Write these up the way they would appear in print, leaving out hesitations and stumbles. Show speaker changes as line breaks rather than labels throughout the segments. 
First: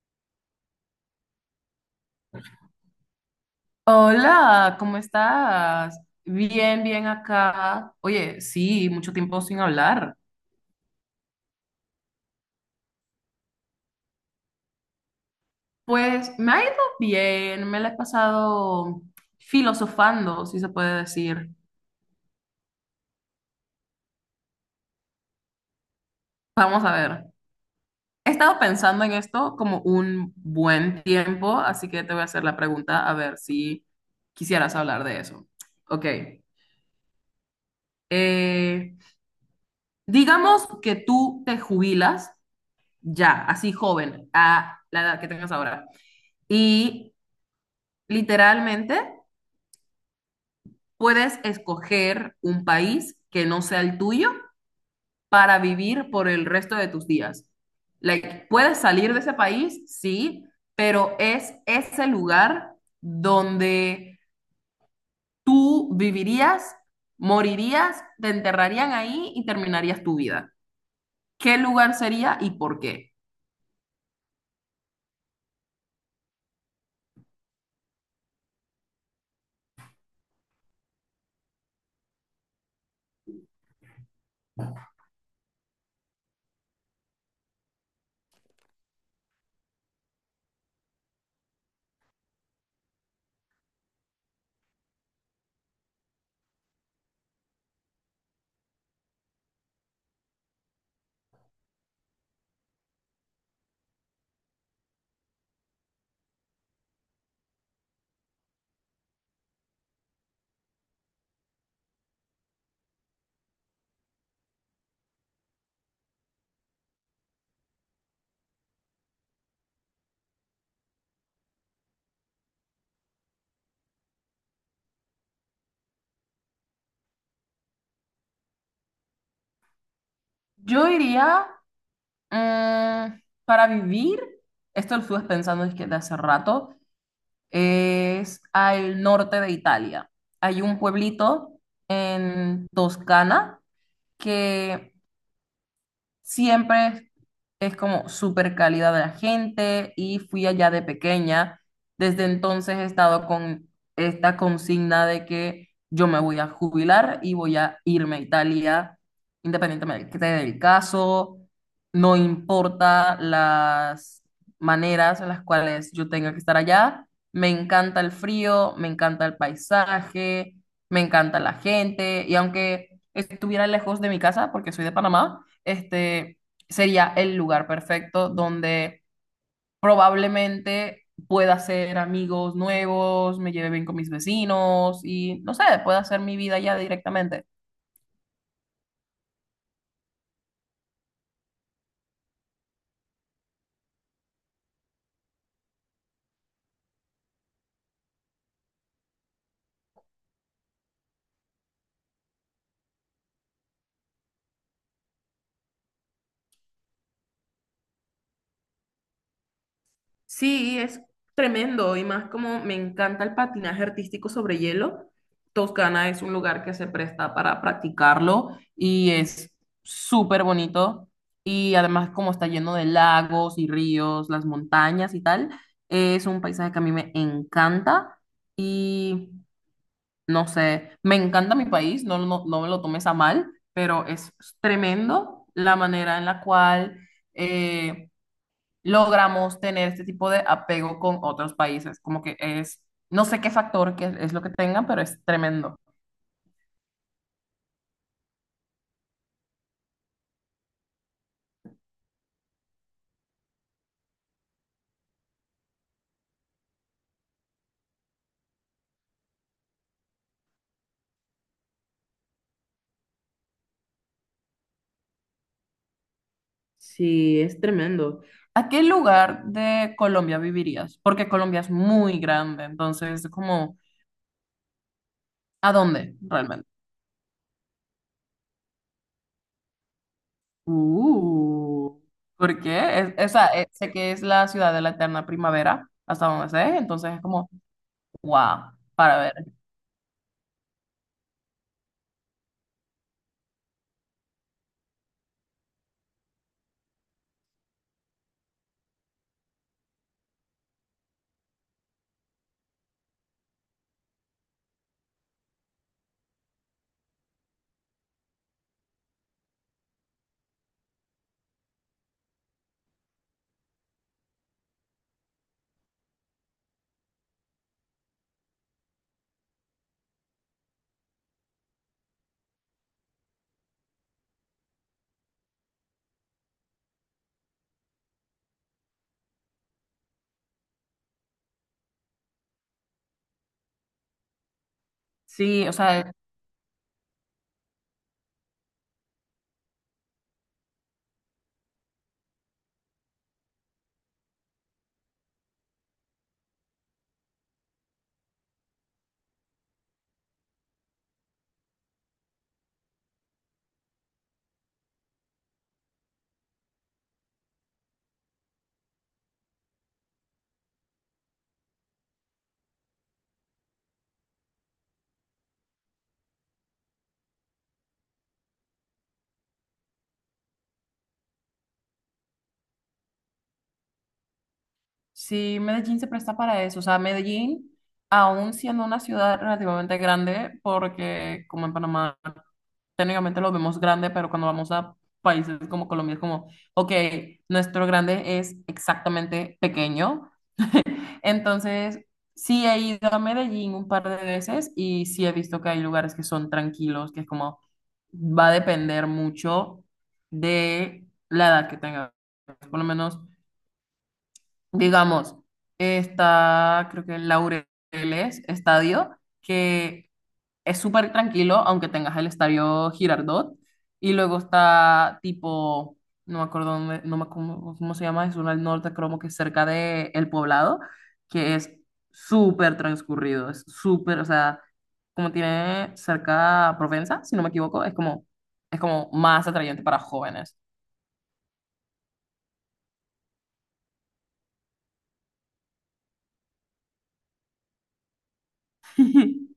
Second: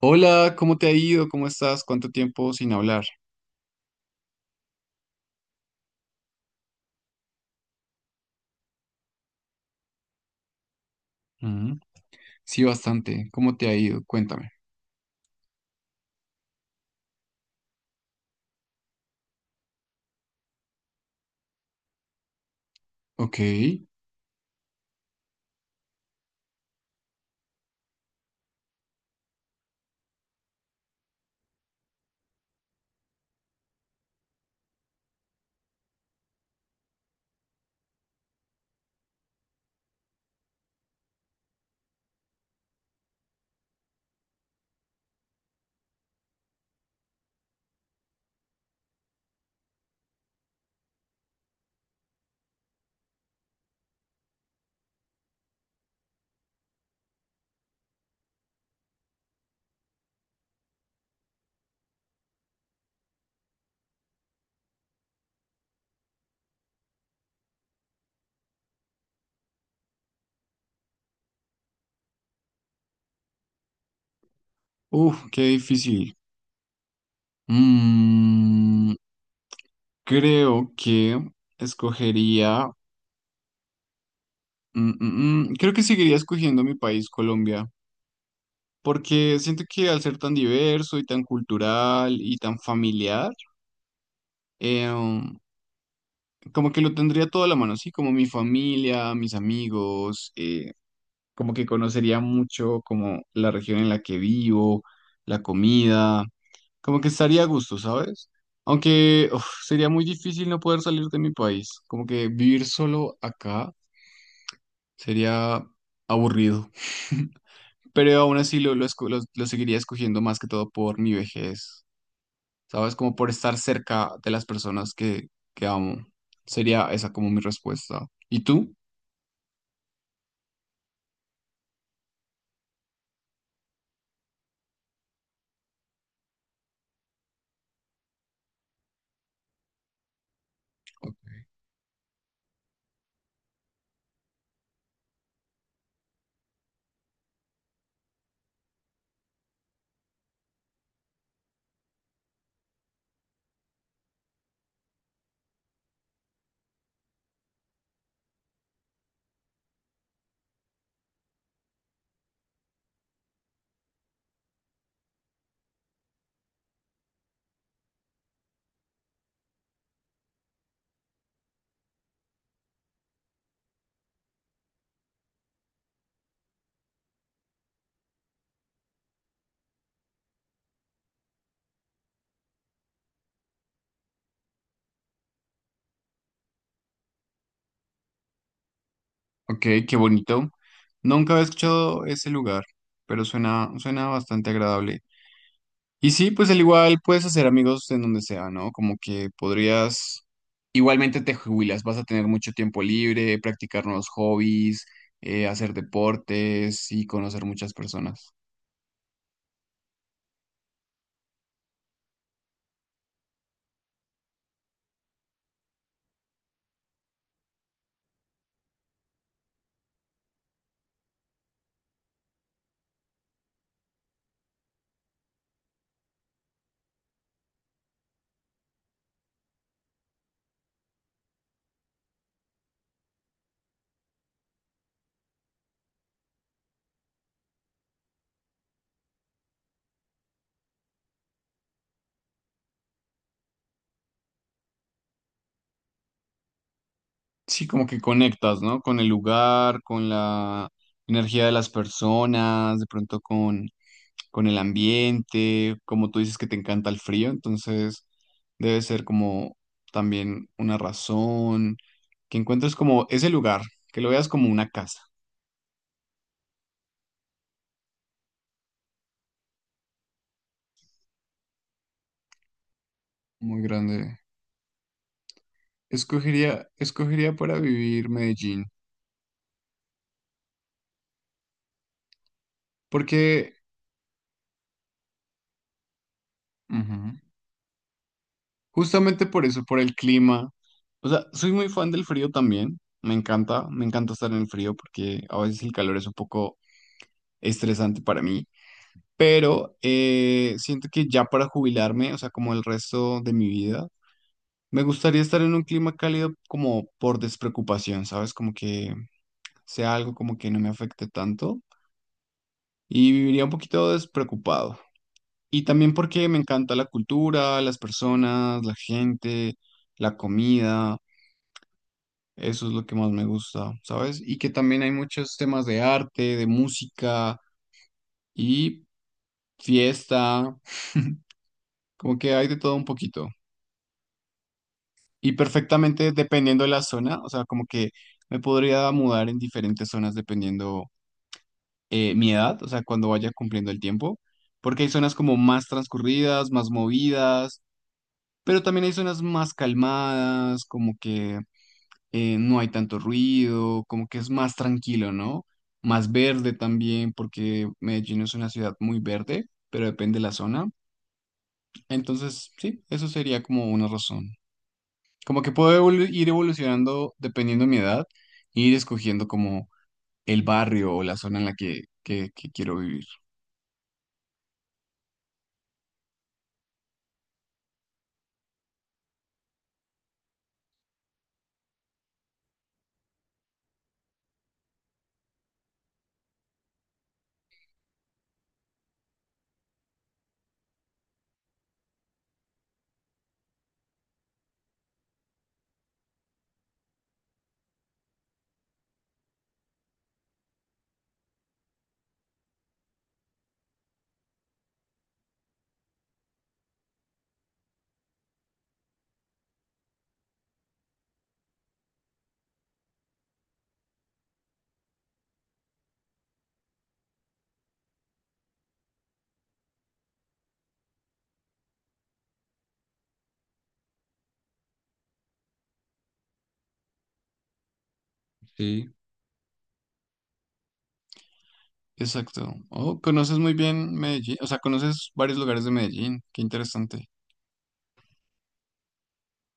Hola, ¿cómo te ha ido? ¿Cómo estás? ¿Cuánto tiempo sin hablar?
Hola, ¿cómo estás? Bien, bien acá. Oye, sí, mucho tiempo sin hablar.
Mm, sí, bastante. ¿Cómo te ha ido? Cuéntame.
Pues me ha ido bien, me la he pasado filosofando, si se puede decir.
Ok.
Vamos a ver. He estado pensando en esto como un buen tiempo, así que te voy a hacer la pregunta a ver si quisieras hablar de eso. Ok. Eh, digamos que tú te jubilas ya, así joven, a la edad que tengas ahora. Y literalmente, puedes escoger un país que no sea el tuyo para vivir por el resto de tus días. Like, puedes salir de ese país, sí, pero es ese lugar donde tú vivirías, morirías, te enterrarían ahí y terminarías tu vida. ¿Qué lugar sería y por qué?
Uf, qué difícil. Mm, Creo que escogería... creo que seguiría escogiendo mi país, Colombia, porque siento que al ser tan diverso y tan cultural y tan familiar, eh, um, como que lo tendría todo a la mano, sí, como mi familia, mis amigos, como que conocería mucho como la región en la que vivo, la comida, como que estaría a gusto, ¿sabes? Aunque uf, sería muy difícil no poder salir de mi país, como que vivir solo acá sería aburrido, pero aún así lo seguiría escogiendo más que todo por mi vejez, ¿sabes? Como por estar cerca de las personas que amo. Sería esa como mi respuesta. ¿Y tú?
Yo iría, para vivir, esto lo estuve pensando desde hace rato, es al norte de Italia. Hay un pueblito en Toscana que siempre es como súper calidad de la gente, y fui allá de pequeña. Desde entonces he estado con esta consigna de que yo me voy a jubilar y voy a irme a Italia, independientemente del caso. No importa las maneras en las cuales yo tenga que estar allá. Me encanta el frío, me encanta el paisaje, me encanta la gente. Y aunque estuviera lejos de mi casa, porque soy de Panamá, este sería el lugar perfecto donde probablemente pueda hacer amigos nuevos, me lleve bien con mis vecinos y no sé, pueda hacer mi vida ya directamente.
Ok, qué bonito. Nunca había escuchado ese lugar, pero suena bastante agradable. Y sí, pues al igual puedes hacer amigos en donde sea, ¿no? Como que podrías, igualmente te jubilas, vas a tener mucho tiempo libre, practicar nuevos hobbies, hacer deportes y conocer muchas personas.
Sí, es tremendo, y más como me encanta el patinaje artístico sobre hielo. Toscana es un lugar que se presta para practicarlo y es súper bonito, y además como está lleno de lagos y ríos, las montañas y tal, es un paisaje que a mí me encanta. Y no sé, me encanta mi país, no, no, no me lo tomes a mal, pero es tremendo la manera en la cual... eh, logramos tener este tipo de apego con otros países. Como que es, no sé qué factor que es lo que tengan, pero es tremendo.
Sí, como que conectas, ¿no? Con el lugar, con la energía de las personas, de pronto con el ambiente, como tú dices que te encanta el frío, entonces debe ser como también una razón, que encuentres como ese lugar, que lo veas como una casa
Sí, es tremendo. ¿A qué lugar de Colombia vivirías? Porque Colombia es muy grande, entonces
muy
como,
grande.
¿a dónde realmente?
Escogería para vivir Medellín,
Uh, ¿Por qué? Es, esa,
porque
sé que es la ciudad de la eterna primavera, hasta donde sé,
ujú,
entonces es como, wow, para
justamente
ver.
por eso, por el clima. O sea, soy muy fan del frío también, me encanta estar en el frío porque a veces el calor es un poco estresante para mí. Pero siento que ya para jubilarme, o sea, como el resto de mi vida, me gustaría estar en un clima cálido como por despreocupación, ¿sabes? Como que sea algo como que no me afecte tanto y viviría un poquito despreocupado. Y también porque me encanta la cultura, las personas, la gente, la comida, eso es lo que más me gusta, ¿sabes? Y que también hay muchos temas de arte, de música y fiesta, como que hay de todo un poquito. Y
Sí, o
perfectamente
sea,
dependiendo de la zona, o sea, como que me podría mudar en diferentes zonas dependiendo mi edad, o sea, cuando vaya cumpliendo el tiempo, porque hay zonas como más transcurridas, más movidas, pero también hay zonas más calmadas, como que no hay tanto ruido, como que es más tranquilo, ¿no? Más verde también, porque Medellín es una ciudad muy verde, pero depende de la zona. Entonces, sí, eso sería como una razón. Como que puedo ir evolucionando dependiendo de mi edad, e ir escogiendo como el barrio o la zona en la que quiero vivir.
sí, Medellín se presta para eso. O sea, Medellín, aún siendo una ciudad relativamente grande, porque como en Panamá, técnicamente lo vemos grande, pero cuando vamos a países como Colombia es como, ok, nuestro grande es exactamente pequeño. Entonces, sí he ido a Medellín un par de veces y sí he visto que hay lugares que son tranquilos, que es como, va a depender mucho de la edad que tengas. Por lo menos digamos, está, creo que en Laureles Estadio, que es súper tranquilo, aunque tengas el Estadio Girardot, y luego está tipo, no me acuerdo dónde- no me acu- cómo se llama, es uno al norte, creo que es cerca de El Poblado, que es súper transcurrido, es súper, o sea, como tiene cerca Provenza, si no me equivoco, es
Sí.
como más atrayente para jóvenes.
Exacto. Oh, conoces muy bien Medellín, o sea, conoces varios lugares de Medellín. Qué interesante.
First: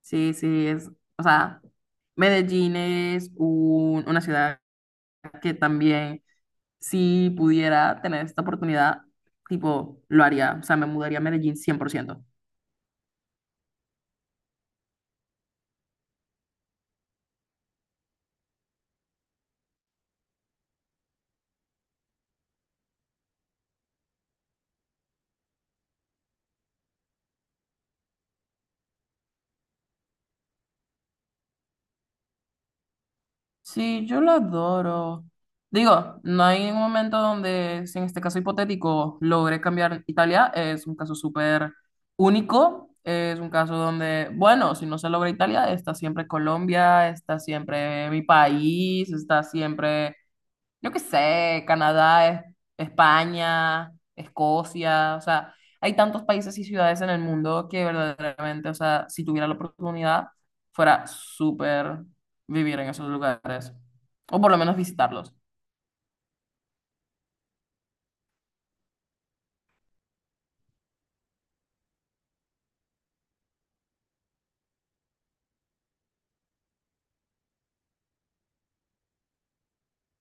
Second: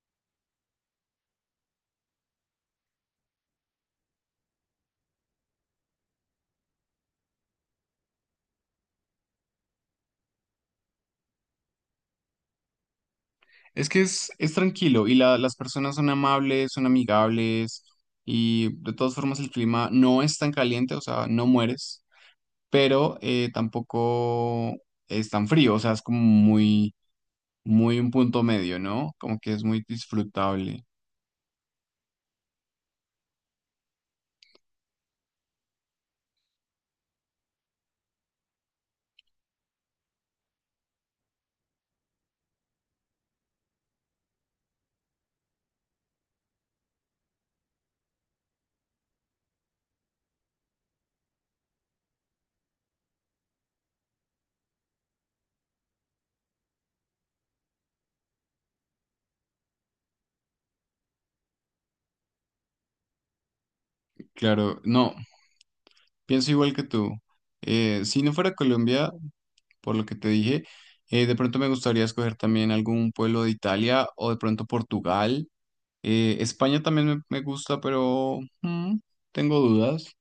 Sí, es, o sea, Medellín es una ciudad que también, si pudiera tener esta oportunidad, tipo, lo haría, o sea, me mudaría a Medellín cien por ciento.
Es que es tranquilo y las personas son amables, son amigables y de todas formas el clima no es tan caliente, o sea, no mueres, pero tampoco es tan frío, o sea, es como muy un punto medio, ¿no? Como que es muy disfrutable.
Sí, yo la adoro. Digo, no hay un momento donde, si en este caso hipotético, logré cambiar Italia. Es un caso súper único. Es un caso donde, bueno, si no se logra Italia, está siempre Colombia, está siempre mi país, está siempre, yo qué sé, Canadá, España, Escocia, o sea, hay tantos países y ciudades en el mundo que verdaderamente, o sea, si tuviera la oportunidad, fuera súper vivir en esos lugares, o por lo menos
Claro, no,
visitarlos.
pienso igual que tú. Si no fuera Colombia, por lo que te dije, de pronto me gustaría escoger también algún pueblo de Italia o de pronto Portugal. España también me gusta, pero tengo dudas.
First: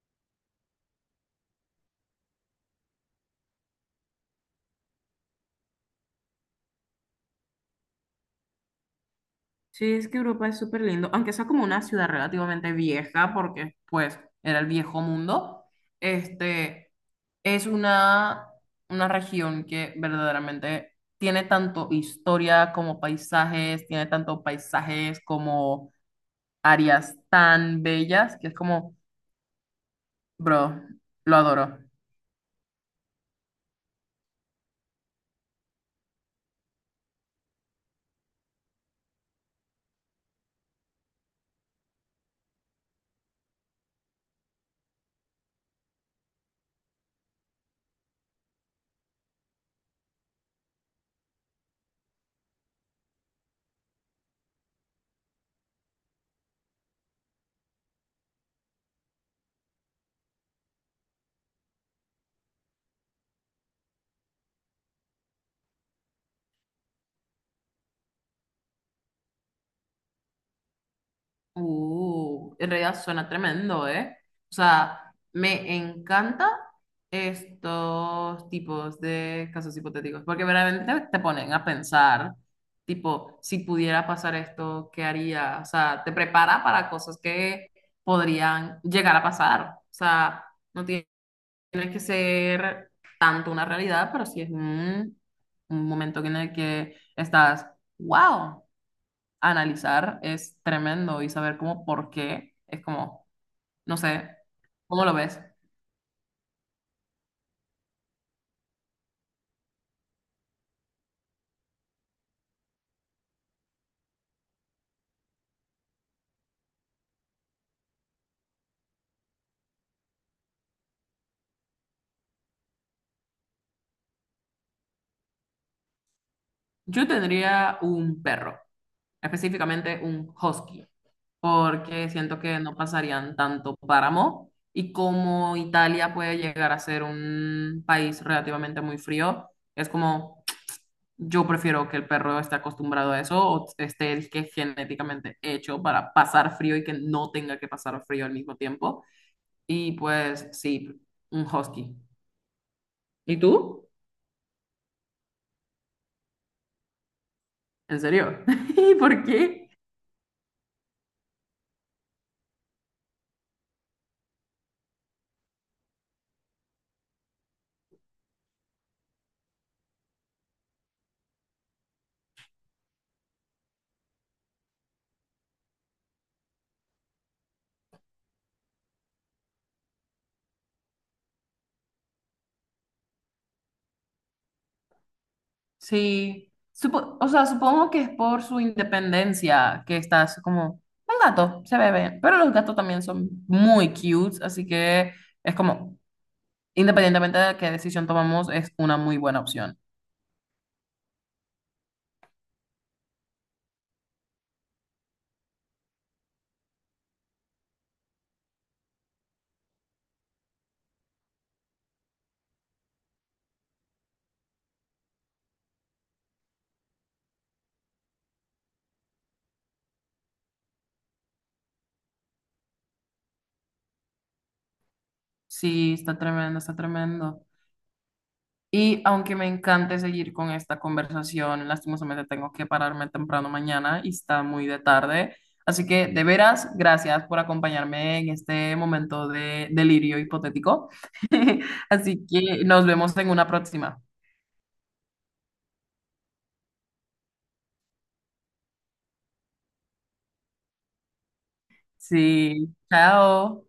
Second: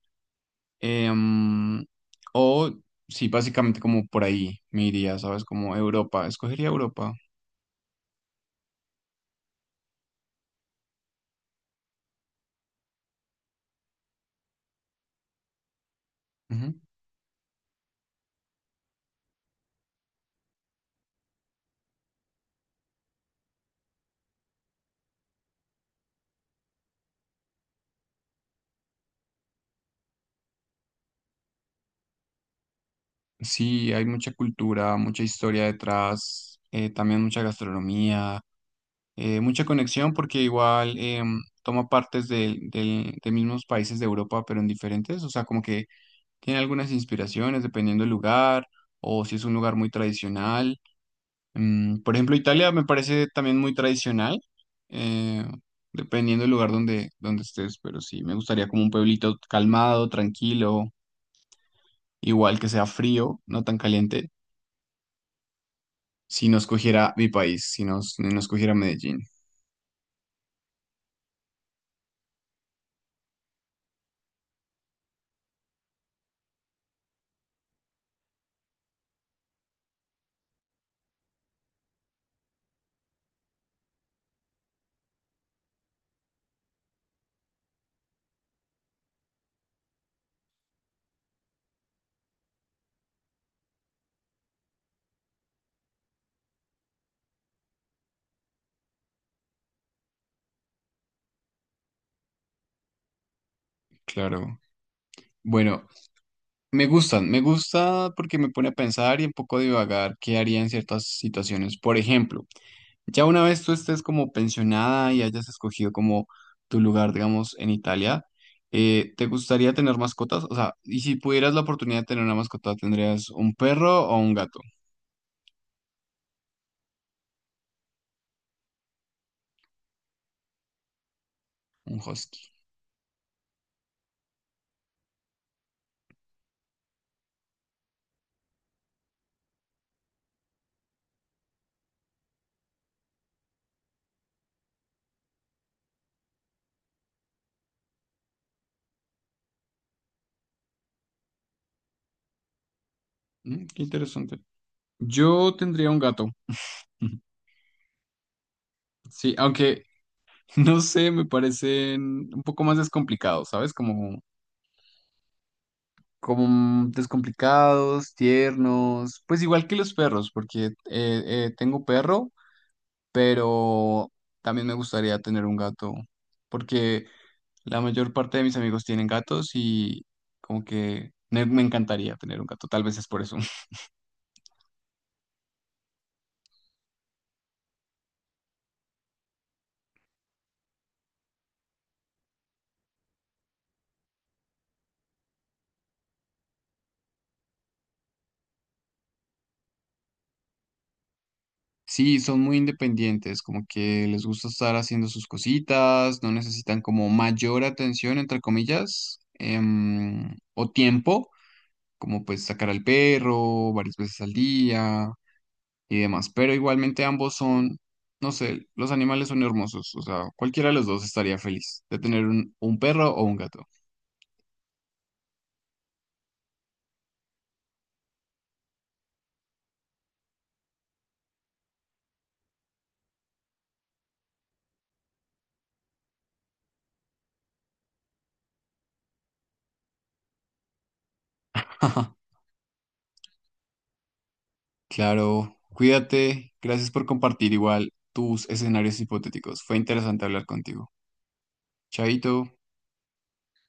Em, o sí, básicamente como por ahí me iría, ¿sabes? Como Europa, escogería Europa.
Sí, es que Europa es súper lindo, aunque sea como una ciudad relativamente vieja, porque pues era el viejo mundo, este, es una región que verdaderamente tiene tanto historia como paisajes, tiene tanto paisajes como áreas tan bellas, que es como, bro, lo adoro.
Sí, hay mucha cultura, mucha historia detrás, también mucha gastronomía, mucha conexión porque igual toma partes de mismos países de Europa, pero en diferentes, o sea, como que tiene algunas inspiraciones dependiendo del lugar o si es un lugar muy tradicional. Por ejemplo, Italia me parece también muy tradicional, eh, dependiendo del lugar donde estés, pero sí, me gustaría como un pueblito calmado, tranquilo, igual que sea frío, no tan caliente. Si nos cogiera mi país, si nos cogiera Medellín,
En realidad suena tremendo, ¿eh? O sea, me encanta estos tipos de casos hipotéticos, porque verdaderamente te ponen a pensar, tipo, si pudiera pasar esto, ¿qué haría? O sea, te prepara para cosas que podrían llegar a pasar. O sea, no tiene que ser tanto una realidad, pero sí es un momento en el que estás, wow, analizar es tremendo y saber cómo por qué es como, no sé,
claro.
¿cómo lo ves?
Bueno, me gusta porque me pone a pensar y un poco a divagar qué haría en ciertas situaciones. Por ejemplo, ya una vez tú estés como pensionada y hayas escogido como tu lugar, digamos, en Italia, ¿te gustaría tener mascotas? O sea, y si pudieras la oportunidad de tener una mascota, ¿tendrías un perro o un gato?
Yo tendría un perro, específicamente un husky,
Un
porque siento
husky.
que no pasarían tanto páramo y como Italia puede llegar a ser un país relativamente muy frío, es como, yo prefiero que el perro esté acostumbrado a eso o esté que genéticamente hecho para pasar frío y que no tenga que pasar frío al mismo tiempo. Y pues sí, un husky. ¿Y
Mm, qué
tú?
interesante. Yo tendría un gato.
¿En serio? ¿Y por
Sí,
qué?
aunque no sé, me parecen un poco más descomplicados, ¿sabes? Como, como descomplicados, tiernos, pues igual que los perros, porque tengo perro, pero también me gustaría tener un gato, porque la mayor parte de mis amigos tienen gatos y como que me encantaría tener un gato, tal vez es por eso.
Sí. O sea, supongo que es por su independencia que estás como un gato, se bebe. Pero los gatos también son muy cute, así que es como, independientemente de qué decisión tomamos, es una muy buena opción.
Sí, son muy independientes, como que les gusta estar haciendo sus cositas, no necesitan como mayor atención, entre comillas, o tiempo, como pues sacar al perro varias veces al día y demás. Pero igualmente ambos son, no sé, los animales son hermosos, o sea, cualquiera de los dos estaría feliz de tener un perro o un gato.
Sí, está tremendo, está tremendo. Y aunque me encante seguir con esta conversación, lastimosamente tengo que pararme temprano mañana y está muy de tarde. Así que, de veras, gracias por acompañarme en este momento de delirio hipotético. Así que nos vemos en una próxima.
Claro, cuídate, gracias por compartir igual tus escenarios hipotéticos. Fue interesante hablar contigo. Chaito.
Sí, chao.